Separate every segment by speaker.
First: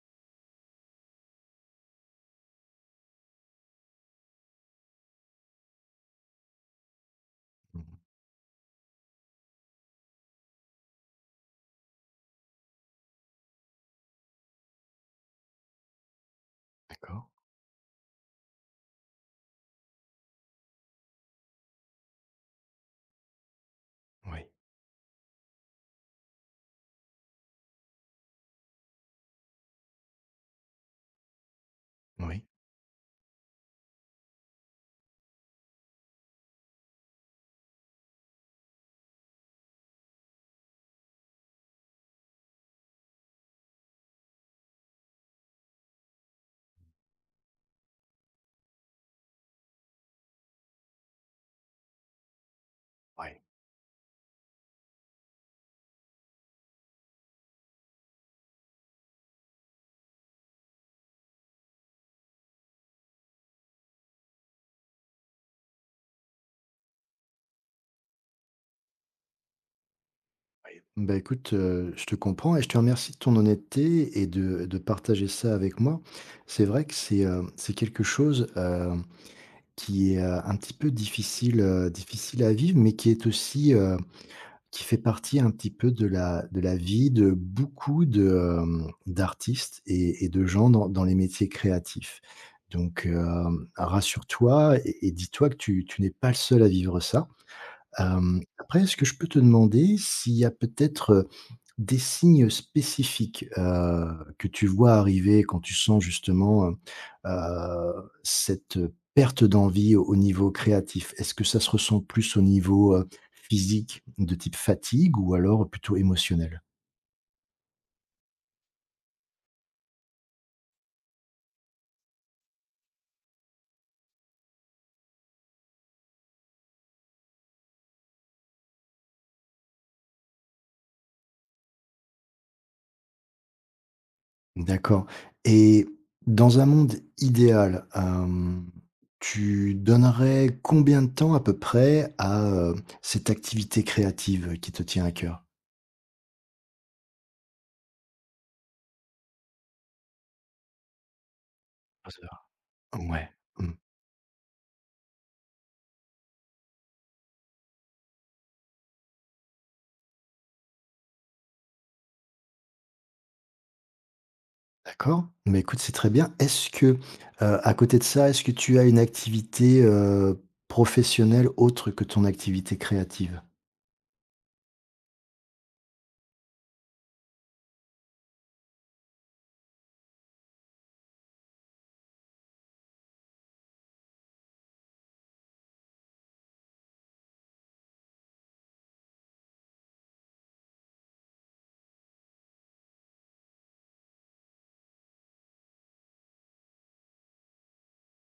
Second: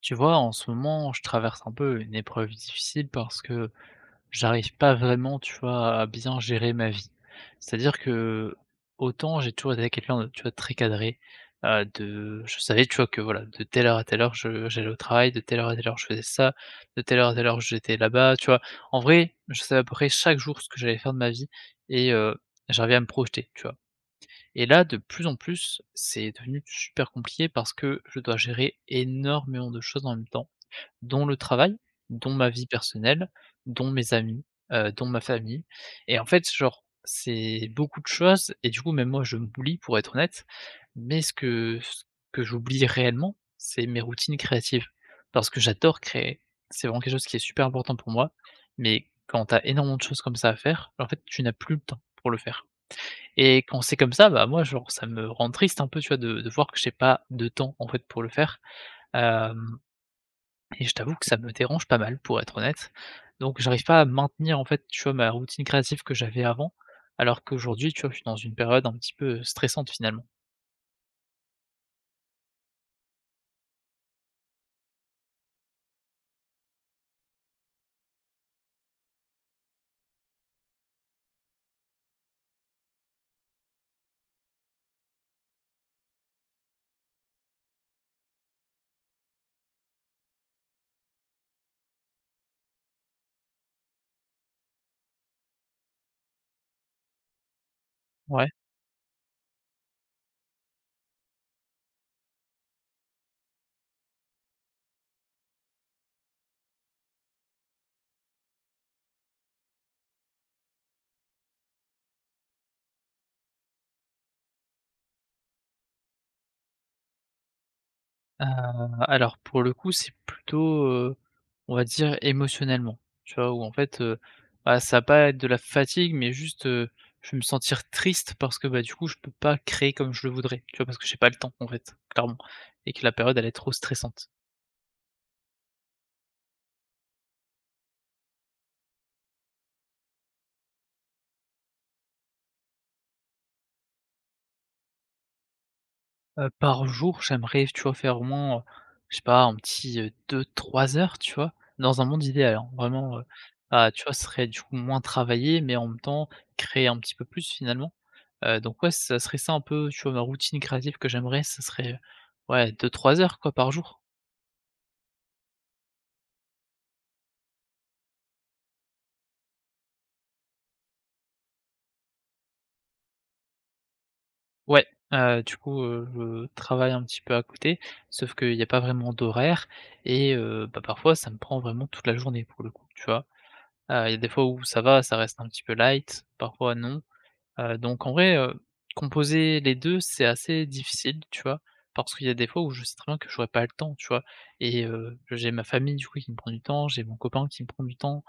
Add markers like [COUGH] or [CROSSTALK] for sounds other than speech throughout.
Speaker 1: Tu vois, en ce moment, je traverse un peu une épreuve difficile parce que j'arrive pas vraiment, tu vois, à bien gérer ma vie.
Speaker 2: Mmh,
Speaker 1: C'est-à-dire que autant j'ai toujours été quelqu'un de, tu vois, très cadré, je savais, tu vois, que voilà, de telle heure à telle heure, j'allais au travail, de telle heure à telle heure, je faisais ça, de telle
Speaker 2: d'accord.
Speaker 1: heure à telle heure, j'étais là-bas, tu vois. En vrai, je savais à peu près chaque jour ce que j'allais faire de ma vie et j'arrivais à me projeter, tu vois.
Speaker 2: Oui,
Speaker 1: Et là, de plus en plus, c'est devenu super compliqué parce que je dois gérer énormément de choses en même temps dont le travail, dont
Speaker 2: oui,
Speaker 1: ma vie personnelle, dont mes amis, dont ma famille et en fait, genre, c'est beaucoup de choses et du coup, même moi, je m'oublie pour être honnête, mais ce que j'oublie réellement, c'est mes routines créatives parce que j'adore créer. C'est vraiment quelque chose qui est super important pour moi, mais quand t'as énormément de choses comme ça à faire, en fait, tu n'as plus le temps pour le faire
Speaker 2: oui,
Speaker 1: et quand c'est comme ça, bah, moi, genre, ça me rend triste un peu, tu vois, de voir que j'ai pas de temps, en fait, pour le faire, hem et je t'avoue que ça me dérange pas mal, pour être honnête. Donc j'arrive pas à maintenir, en fait, tu vois, ma routine créative que j'avais avant, alors qu'aujourd'hui, tu vois, je suis dans une période un petit peu stressante finalement.
Speaker 2: oui. Bah, écoute, je te comprends et je te remercie de ton honnêteté et de partager ça avec moi. C'est vrai que c'est quelque chose, qui est, un petit peu difficile, difficile à vivre, mais qui est aussi, qui fait partie un petit peu de la vie de beaucoup de, d'artistes et de gens dans les métiers créatifs. Donc, rassure-toi et dis-toi que tu n'es pas le seul à vivre ça.
Speaker 1: Ouais.
Speaker 2: Après, est-ce que je peux te demander s'il y a peut-être, des signes spécifiques, que tu vois arriver quand tu sens justement, cette perte d'envie au niveau créatif? Est-ce que ça se ressent plus au niveau, physique, de type fatigue ou alors plutôt émotionnel?
Speaker 1: Heu, alors pour le coup, c'est plutôt, on va dire émotionnellement, tu vois? Où en fait, bah, ça va pas être de la fatigue, mais juste, je vais me sentir triste parce que, bah, du coup, je peux pas créer comme je le voudrais, tu vois? Parce que j'ai pas le temps, en fait, clairement et que la période, elle est trop stressante.
Speaker 2: D'accord, et dans un monde idéal, tu donnerais combien de temps à peu près à, cette activité créative qui te tient à cœur?
Speaker 1: Par jour, j'aimerais, tu vois, faire au moins, je sais pas, un petit, 2-3 heures, tu vois? Dans un
Speaker 2: Quatorze
Speaker 1: monde idéal, hein,
Speaker 2: heures.
Speaker 1: vraiment,
Speaker 2: Ouais, mmh,
Speaker 1: bah, tu vois, ce serait du coup moins travailler, mais en même temps, créer un petit peu plus finalement. Donc ouais, ça serait ça un peu, tu vois, ma routine créative que j'aimerais, ça serait, ouais, 2-3 heures quoi par jour.
Speaker 2: d'accord. Mais écoute, c'est très bien. Est-ce que, à côté de ça, est-ce que tu as une activité, professionnelle autre que ton activité créative?
Speaker 1: Ouais, du coup, je travaille un petit peu à côté, sauf qu'il y a pas vraiment d'horaire et bah, parfois ça me prend vraiment toute la journée pour le coup, tu vois? Il y a des fois où ça va, ça reste un petit peu light, parfois non. Donc en vrai, composer les 2, c'est assez difficile, tu vois? Parce qu'il y a des fois où je sais très bien que j'aurais pas le temps, tu vois? Et j'ai ma famille, du coup, qui me prend du temps, j'ai mon copain qui me prend du temps,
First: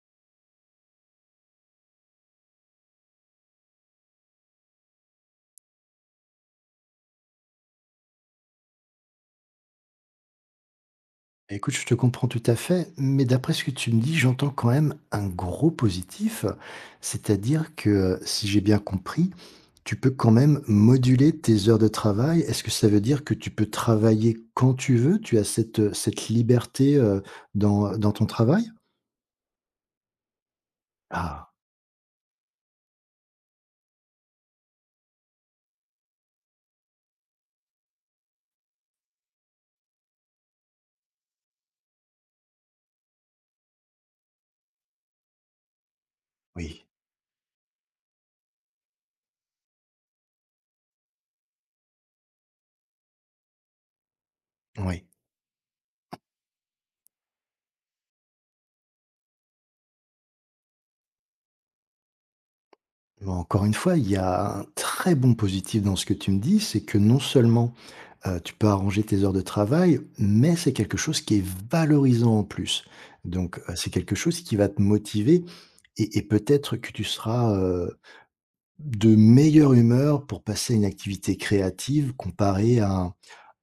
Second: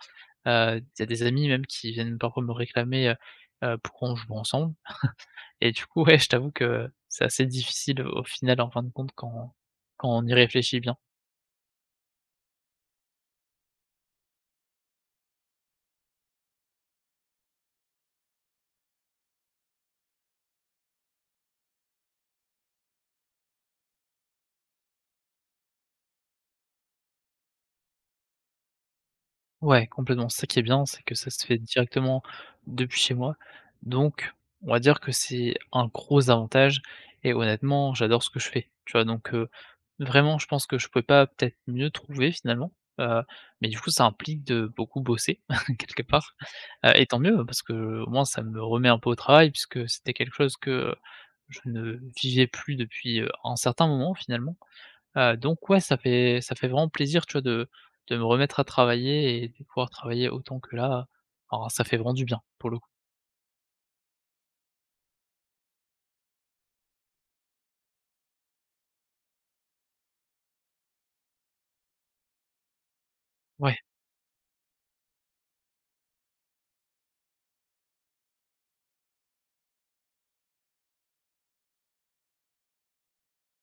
Speaker 1: il y a des amis même qui viennent parfois me réclamer, pour qu'on joue ensemble et du coup, ouais, je t'avoue que c'est assez difficile au final, en fin de compte, quand on y réfléchit bien.
Speaker 2: Écoute, je te comprends tout à fait, mais d'après ce que tu me dis, j'entends quand même un gros positif. C'est-à-dire que, si j'ai bien compris, tu peux quand même moduler tes heures de travail. Est-ce que ça veut dire que tu peux travailler quand tu veux? Tu as cette, cette liberté, dans, dans ton travail?
Speaker 1: Ouais, complètement. C'est ça qui est bien, c'est que ça se
Speaker 2: Ah,
Speaker 1: fait directement depuis chez moi. Donc, on va dire que c'est un gros avantage et honnêtement, j'adore ce que je fais. Tu vois? Donc, vraiment, je pense que je pouvais pas peut-être mieux trouver finalement, heu, mais du coup, ça implique de beaucoup bosser [LAUGHS] quelque part,
Speaker 2: oui,
Speaker 1: et tant mieux hein, parce que au moins ça me remet un peu au travail puisque c'était quelque chose que, je ne vivais plus depuis, un certain moment finalement.
Speaker 2: oui.
Speaker 1: Donc ouais, ça fait vraiment plaisir, tu vois, de me remettre à travailler et de pouvoir travailler autant que là. Alors ça fait vraiment du bien, pour le coup.
Speaker 2: Mais encore une fois, il y a un très bon positif dans ce que tu me dis, c'est que non seulement, tu peux arranger tes heures de travail, mais c'est quelque chose qui est valorisant en plus. Donc,
Speaker 1: Ouais,
Speaker 2: c'est quelque chose qui va te motiver et peut-être que tu seras, de meilleure humeur pour passer à une activité créative comparée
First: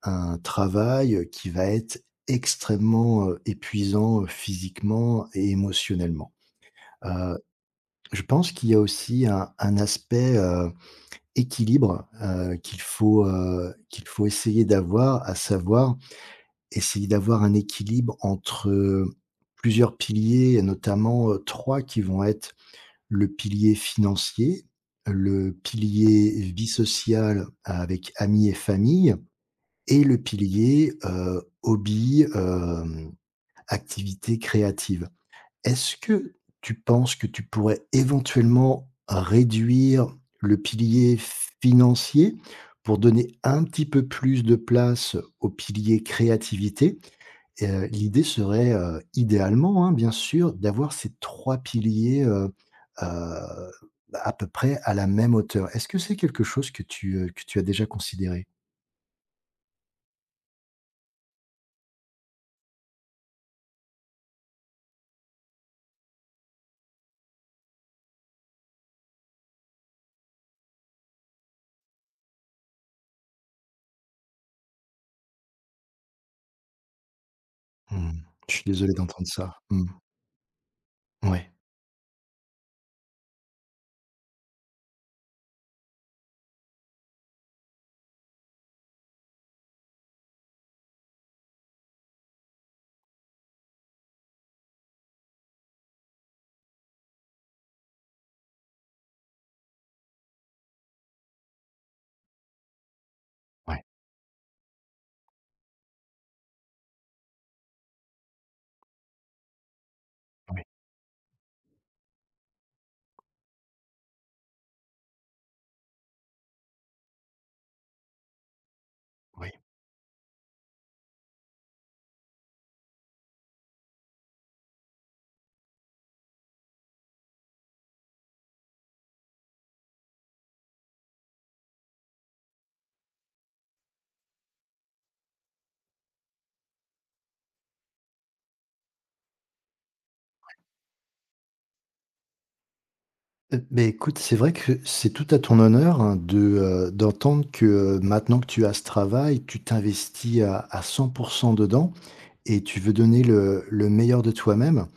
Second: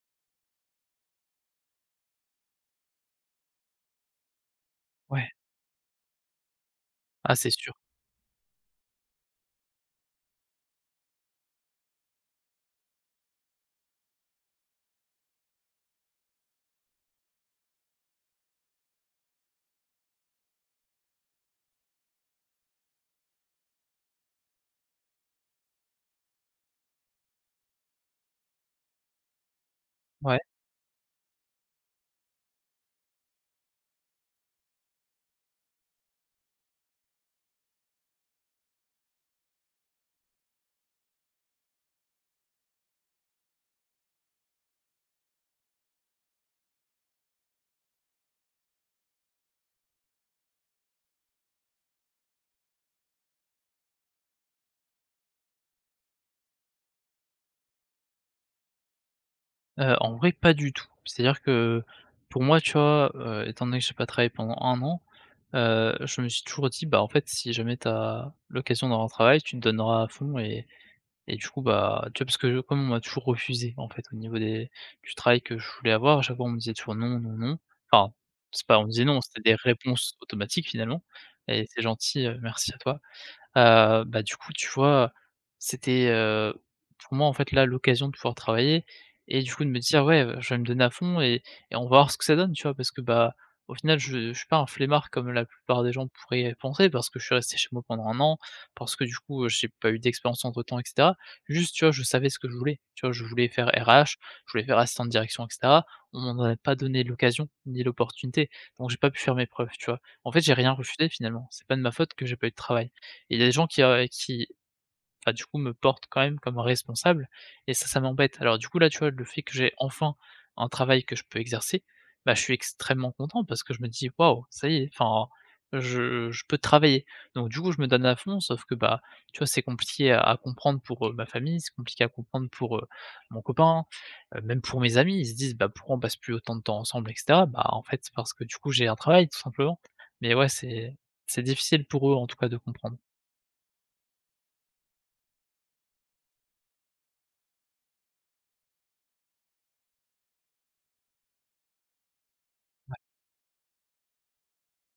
Speaker 2: à un travail, qui va être extrêmement, épuisant, physiquement
Speaker 1: ouais.
Speaker 2: et émotionnellement.
Speaker 1: Ah,
Speaker 2: Heu,
Speaker 1: c'est sûr.
Speaker 2: je pense qu'il y a aussi un aspect, équilibre, qu'il faut essayer d'avoir, à savoir essayer d'avoir un équilibre entre, plusieurs piliers et notamment, 3 qui vont être le pilier financier, le pilier vie sociale avec amis et famille et le
Speaker 1: Ouais.
Speaker 2: pilier, hobby, activités créatives. Est-ce que tu penses que tu pourrais éventuellement réduire le pilier financier pour donner un petit peu plus de place au pilier créativité? L'idée serait, idéalement, hein, bien sûr, d'avoir ces 3 piliers, heu, à peu près à la même hauteur. Est-ce que c'est quelque chose que tu as déjà considéré?
Speaker 1: En vrai, pas du tout. C'est-à-dire que pour moi, tu vois, étant donné que j'ai pas travaillé pendant un an, je me suis toujours dit: «Bah, en fait, si jamais t'as l'occasion d'avoir un travail, tu te donneras à fond et du coup, bah, tu vois, parce que comme on m'a toujours refusé, en fait, au niveau des du travail que je voulais avoir, à chaque fois, on me disait toujours: «Non, non, non». Enfin,
Speaker 2: Mmh. Je
Speaker 1: c'est
Speaker 2: suis
Speaker 1: pas on me
Speaker 2: désolé
Speaker 1: disait: «Non»,
Speaker 2: d'entendre
Speaker 1: c'était
Speaker 2: ça.
Speaker 1: des
Speaker 2: Oui,
Speaker 1: réponses automatiques, finalement
Speaker 2: ouais,
Speaker 1: et «C'est gentil, merci à toi». Bah, du coup, tu vois, c'était, pour moi, en fait, là, l'occasion de pouvoir travailler et du coup, de me dire: «Ouais, je vais me donner à fond et on va voir ce que ça donne», tu vois? Parce que, bah, au final, je suis pas un flemmard comme la plupart des gens pourraient penser parce que je suis resté chez moi pendant un an, parce que, du coup, j'ai pas eu d'expérience entre-temps et cetera. Juste, tu vois, je savais ce que je voulais, tu vois? Je voulais faire
Speaker 2: ouais,
Speaker 1: RH, je voulais faire assistant de direction et cetera. On m'en a pas donné l'occasion ni l'opportunité, donc j'ai pas pu faire mes preuves, tu vois? En fait, j'ai
Speaker 2: ouais,
Speaker 1: rien refusé, finalement. C'est pas de ma faute que j'ai pas eu de travail. Et il y a des gens qui, bah, du coup, me portent quand même comme responsable et ça m'embête. Alors du coup, là, tu vois, le fait
Speaker 2: oui.
Speaker 1: que j'ai enfin un travail que je peux exercer, bah, je suis extrêmement content parce que je me dis: «Waouh, ça y est, enfin, je peux travailler». Donc du coup, je me donne à fond, sauf que, bah, tu vois, c'est compliqué à comprendre pour, ma famille, c'est compliqué à comprendre pour, mon copain, même pour mes amis. Ils se disent: «Bah, pourquoi on passe plus autant de temps ensemble?» et cetera. Bah, en fait, c'est parce que, du coup, j'ai un travail, tout simplement. Mais ouais, c'est difficile pour eux, en tout cas, de comprendre.
Speaker 2: Beh, écoute, c'est vrai que c'est tout à ton honneur, hein, de, d'entendre que, maintenant que tu as ce travail, tu t'investis à 100% dedans et tu veux donner le meilleur de toi-même,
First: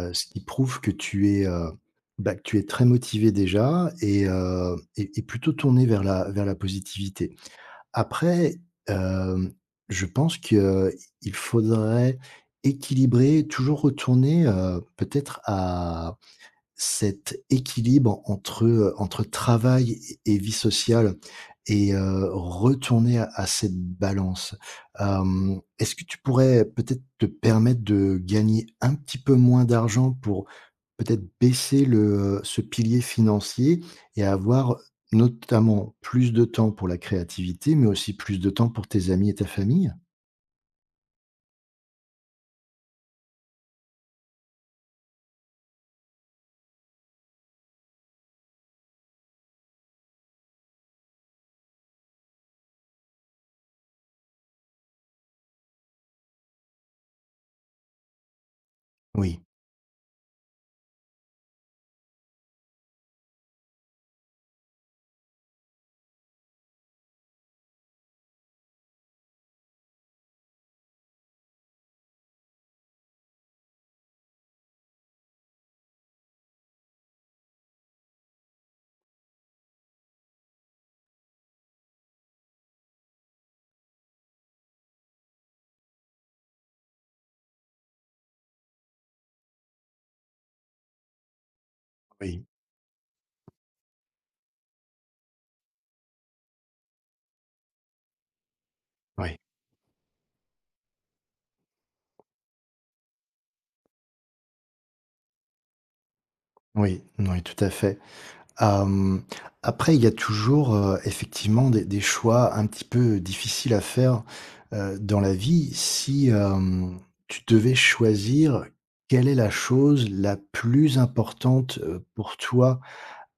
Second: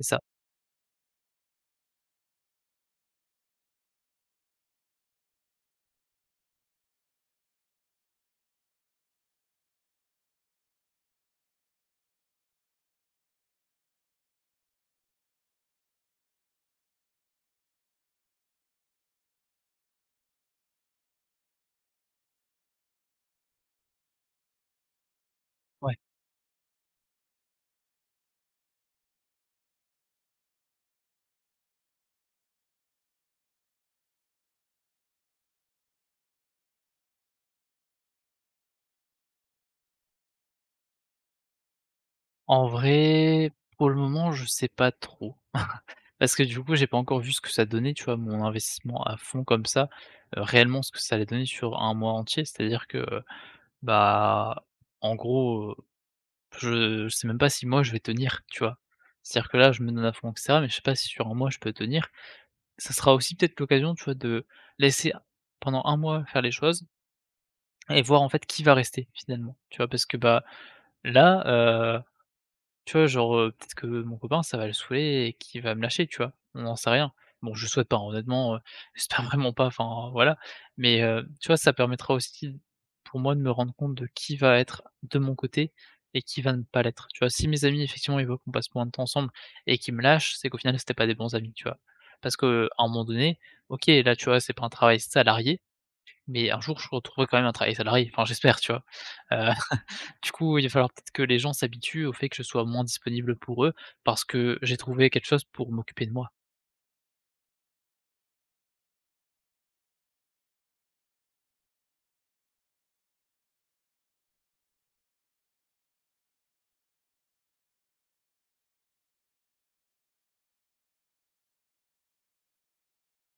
Speaker 1: C'est ça.
Speaker 2: ce qui prouve que tu es, bah, que tu es très motivé déjà et plutôt tourné vers la positivité. Après, hem, je pense que il faudrait équilibrer, toujours retourner, peut-être à cet équilibre entre, entre travail et vie sociale et retourner à cette balance. Est-ce
Speaker 1: Ouais.
Speaker 2: que tu pourrais peut-être te permettre de gagner un petit peu moins d'argent pour peut-être baisser le, ce pilier financier et avoir notamment plus de temps pour la créativité, mais aussi plus de temps pour tes amis et ta famille?
Speaker 1: En vrai, pour le moment, je sais pas trop. [LAUGHS] Parce que du coup, j'ai pas encore vu ce que ça donnait, tu vois? Mon investissement à fond comme ça, réellement ce que ça allait donner sur un mois entier. C'est-à-dire que, bah, en gros, je sais même pas si moi je vais tenir, tu vois?
Speaker 2: Oui,
Speaker 1: C'est-à-dire que là, je me donne à fond, et cetera, mais je sais pas si sur un mois je peux tenir. Ça sera aussi peut-être l'occasion, tu vois, de laisser pendant un mois faire les choses et voir en fait qui va rester finalement, tu vois? Parce que, bah, là, tu vois, genre, peut-être que mon copain, ça va le saouler et qu'il va me lâcher, tu vois? On n'en sait rien. Bon, je le souhaite pas, hein, honnêtement, [LAUGHS] j'espère vraiment pas, enfin, voilà. Mais, tu vois, ça permettra aussi pour moi de me rendre compte de qui va être de mon côté et qui va ne pas l'être, tu vois? Si mes amis, effectivement, ils voient qu'on passe moins de temps ensemble et qu'ils me lâchent, c'est qu'au final, c'était pas des bons amis, tu vois? Parce
Speaker 2: oui,
Speaker 1: que à un moment donné, OK, là, tu vois, c'est pas un travail salarié, mais un jour, je retrouverai quand même un travail salarié, enfin, j'espère, tu vois?
Speaker 2: oui,
Speaker 1: Du coup, il va falloir peut-être que les gens s'habituent au fait que je sois moins disponible pour eux, parce que j'ai trouvé quelque chose pour m'occuper de moi.
Speaker 2: oui, oui, tout à fait. Hem, Après, il y a toujours, effectivement des choix un petit peu difficiles à faire, dans la vie. Si, tu devais choisir, quelle est la chose la plus importante, pour toi,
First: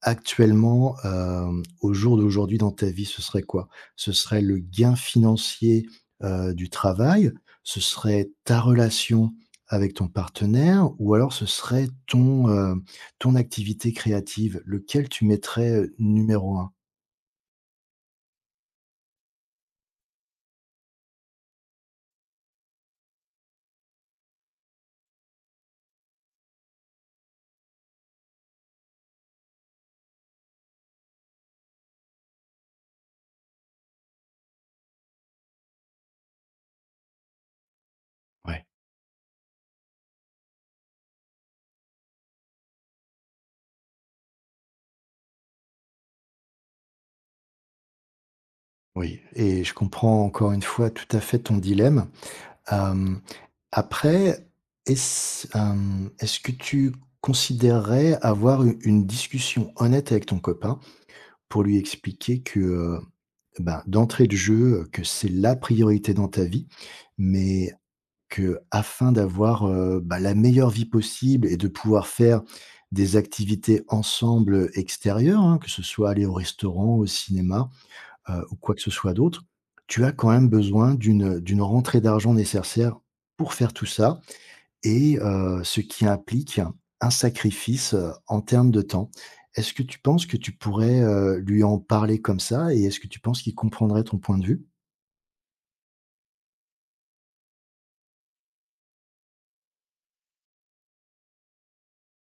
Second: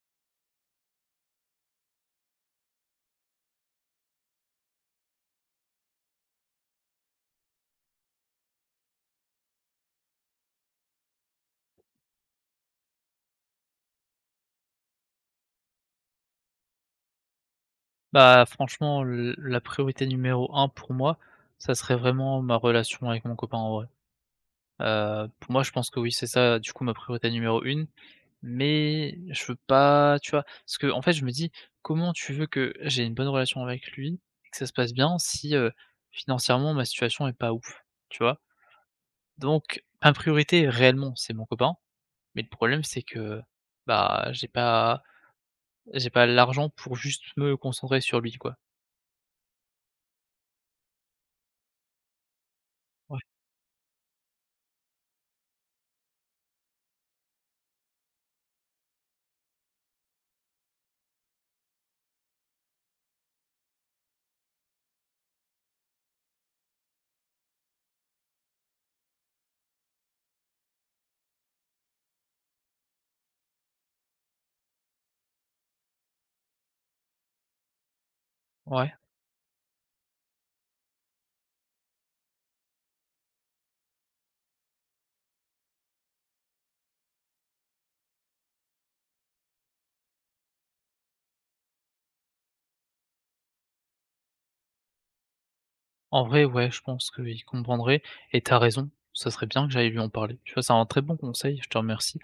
Speaker 2: actuellement, au jour d'aujourd'hui dans ta vie, ce serait quoi? Ce serait le gain financier, du travail? Ce serait ta relation avec ton partenaire? Ou alors ce serait ton, ton activité créative? Lequel tu mettrais, numéro un?
Speaker 1: Bah, franchement, l la priorité numéro un pour moi, ça serait vraiment ma relation avec mon copain, en vrai. Pour moi, je pense que oui, c'est ça, du coup, ma priorité numéro une. Mais je veux pas, tu vois? Parce qu'en fait, je me dis: «Comment tu veux que j'ai une bonne relation avec lui et que ça se passe bien si, financièrement ma situation est pas ouf?» tu vois?
Speaker 2: Ouais,
Speaker 1: Donc ma priorité réellement, c'est mon copain. Mais le problème, c'est que, bah, j'ai pas l'argent pour juste me concentrer sur lui, quoi.
Speaker 2: oui, et je comprends encore une fois tout à fait ton dilemme.
Speaker 1: Ouais,
Speaker 2: Hem, Après, est-ce que tu considérerais avoir u une discussion honnête avec ton copain? Pour lui expliquer que, ben, d'entrée de jeu, que c'est la priorité dans ta vie, mais que afin d'avoir, bah, la meilleure vie possible et de pouvoir faire des activités ensemble, extérieures, hein, que ce soit aller au restaurant, au cinéma, ou quoi que ce
Speaker 1: ouais.
Speaker 2: soit d'autre, tu as quand même besoin d'une, d'une rentrée d'argent nécessaire pour faire tout ça et ce qui implique un sacrifice, en termes de temps. Est-ce que tu penses que tu pourrais, lui en parler comme ça et est-ce que tu penses qu'il comprendrait ton point de vue?
Speaker 1: En vrai, ouais, je pense qu'il comprendrait et t'as raison, ça serait bien que j'aille lui en parler. Tu vois, c'est un très bon conseil, je te remercie.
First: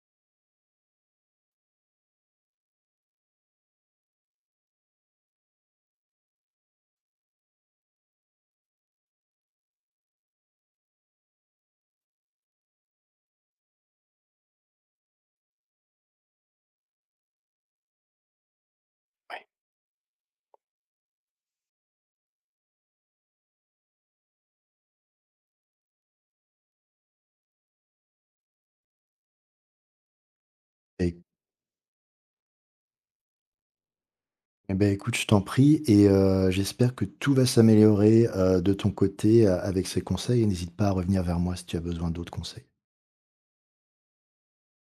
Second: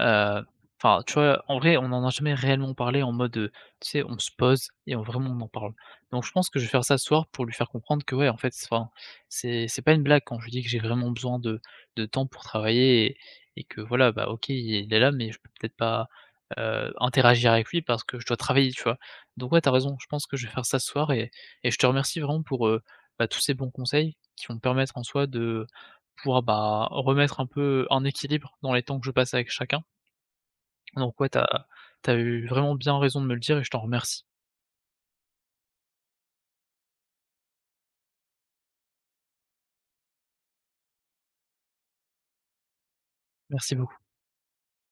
Speaker 1: Heu, enfin, tu vois, en vrai, on n'en a jamais réellement parlé en mode, tu sais, on se pose et on vraiment on en parle. Donc je pense que je vais faire ça ce soir pour lui faire comprendre que ouais, en fait, enfin, c'est pas une blague quand je lui dis que j'ai vraiment besoin de temps pour travailler et que voilà, bah, OK, il est là, mais je peux peut-être pas, interagir avec lui parce que je dois travailler, tu vois? Donc ouais, t'as raison, je pense que je vais faire ça ce soir et je te remercie vraiment pour, bah, tous ces bons conseils qui vont me permettre en soi de pouvoir, bah, remettre un peu en équilibre dans les temps que je passe avec chacun
Speaker 2: Et
Speaker 1: donc ouais, t'as as eu vraiment bien raison de me le dire et je t'en remercie.
Speaker 2: et beh, écoute, je t'en prie et j'espère que tout va s'améliorer, de ton côté, avec ces conseils, et n'hésite pas à revenir vers moi si tu as besoin d'autres conseils.
Speaker 1: Merci beaucoup.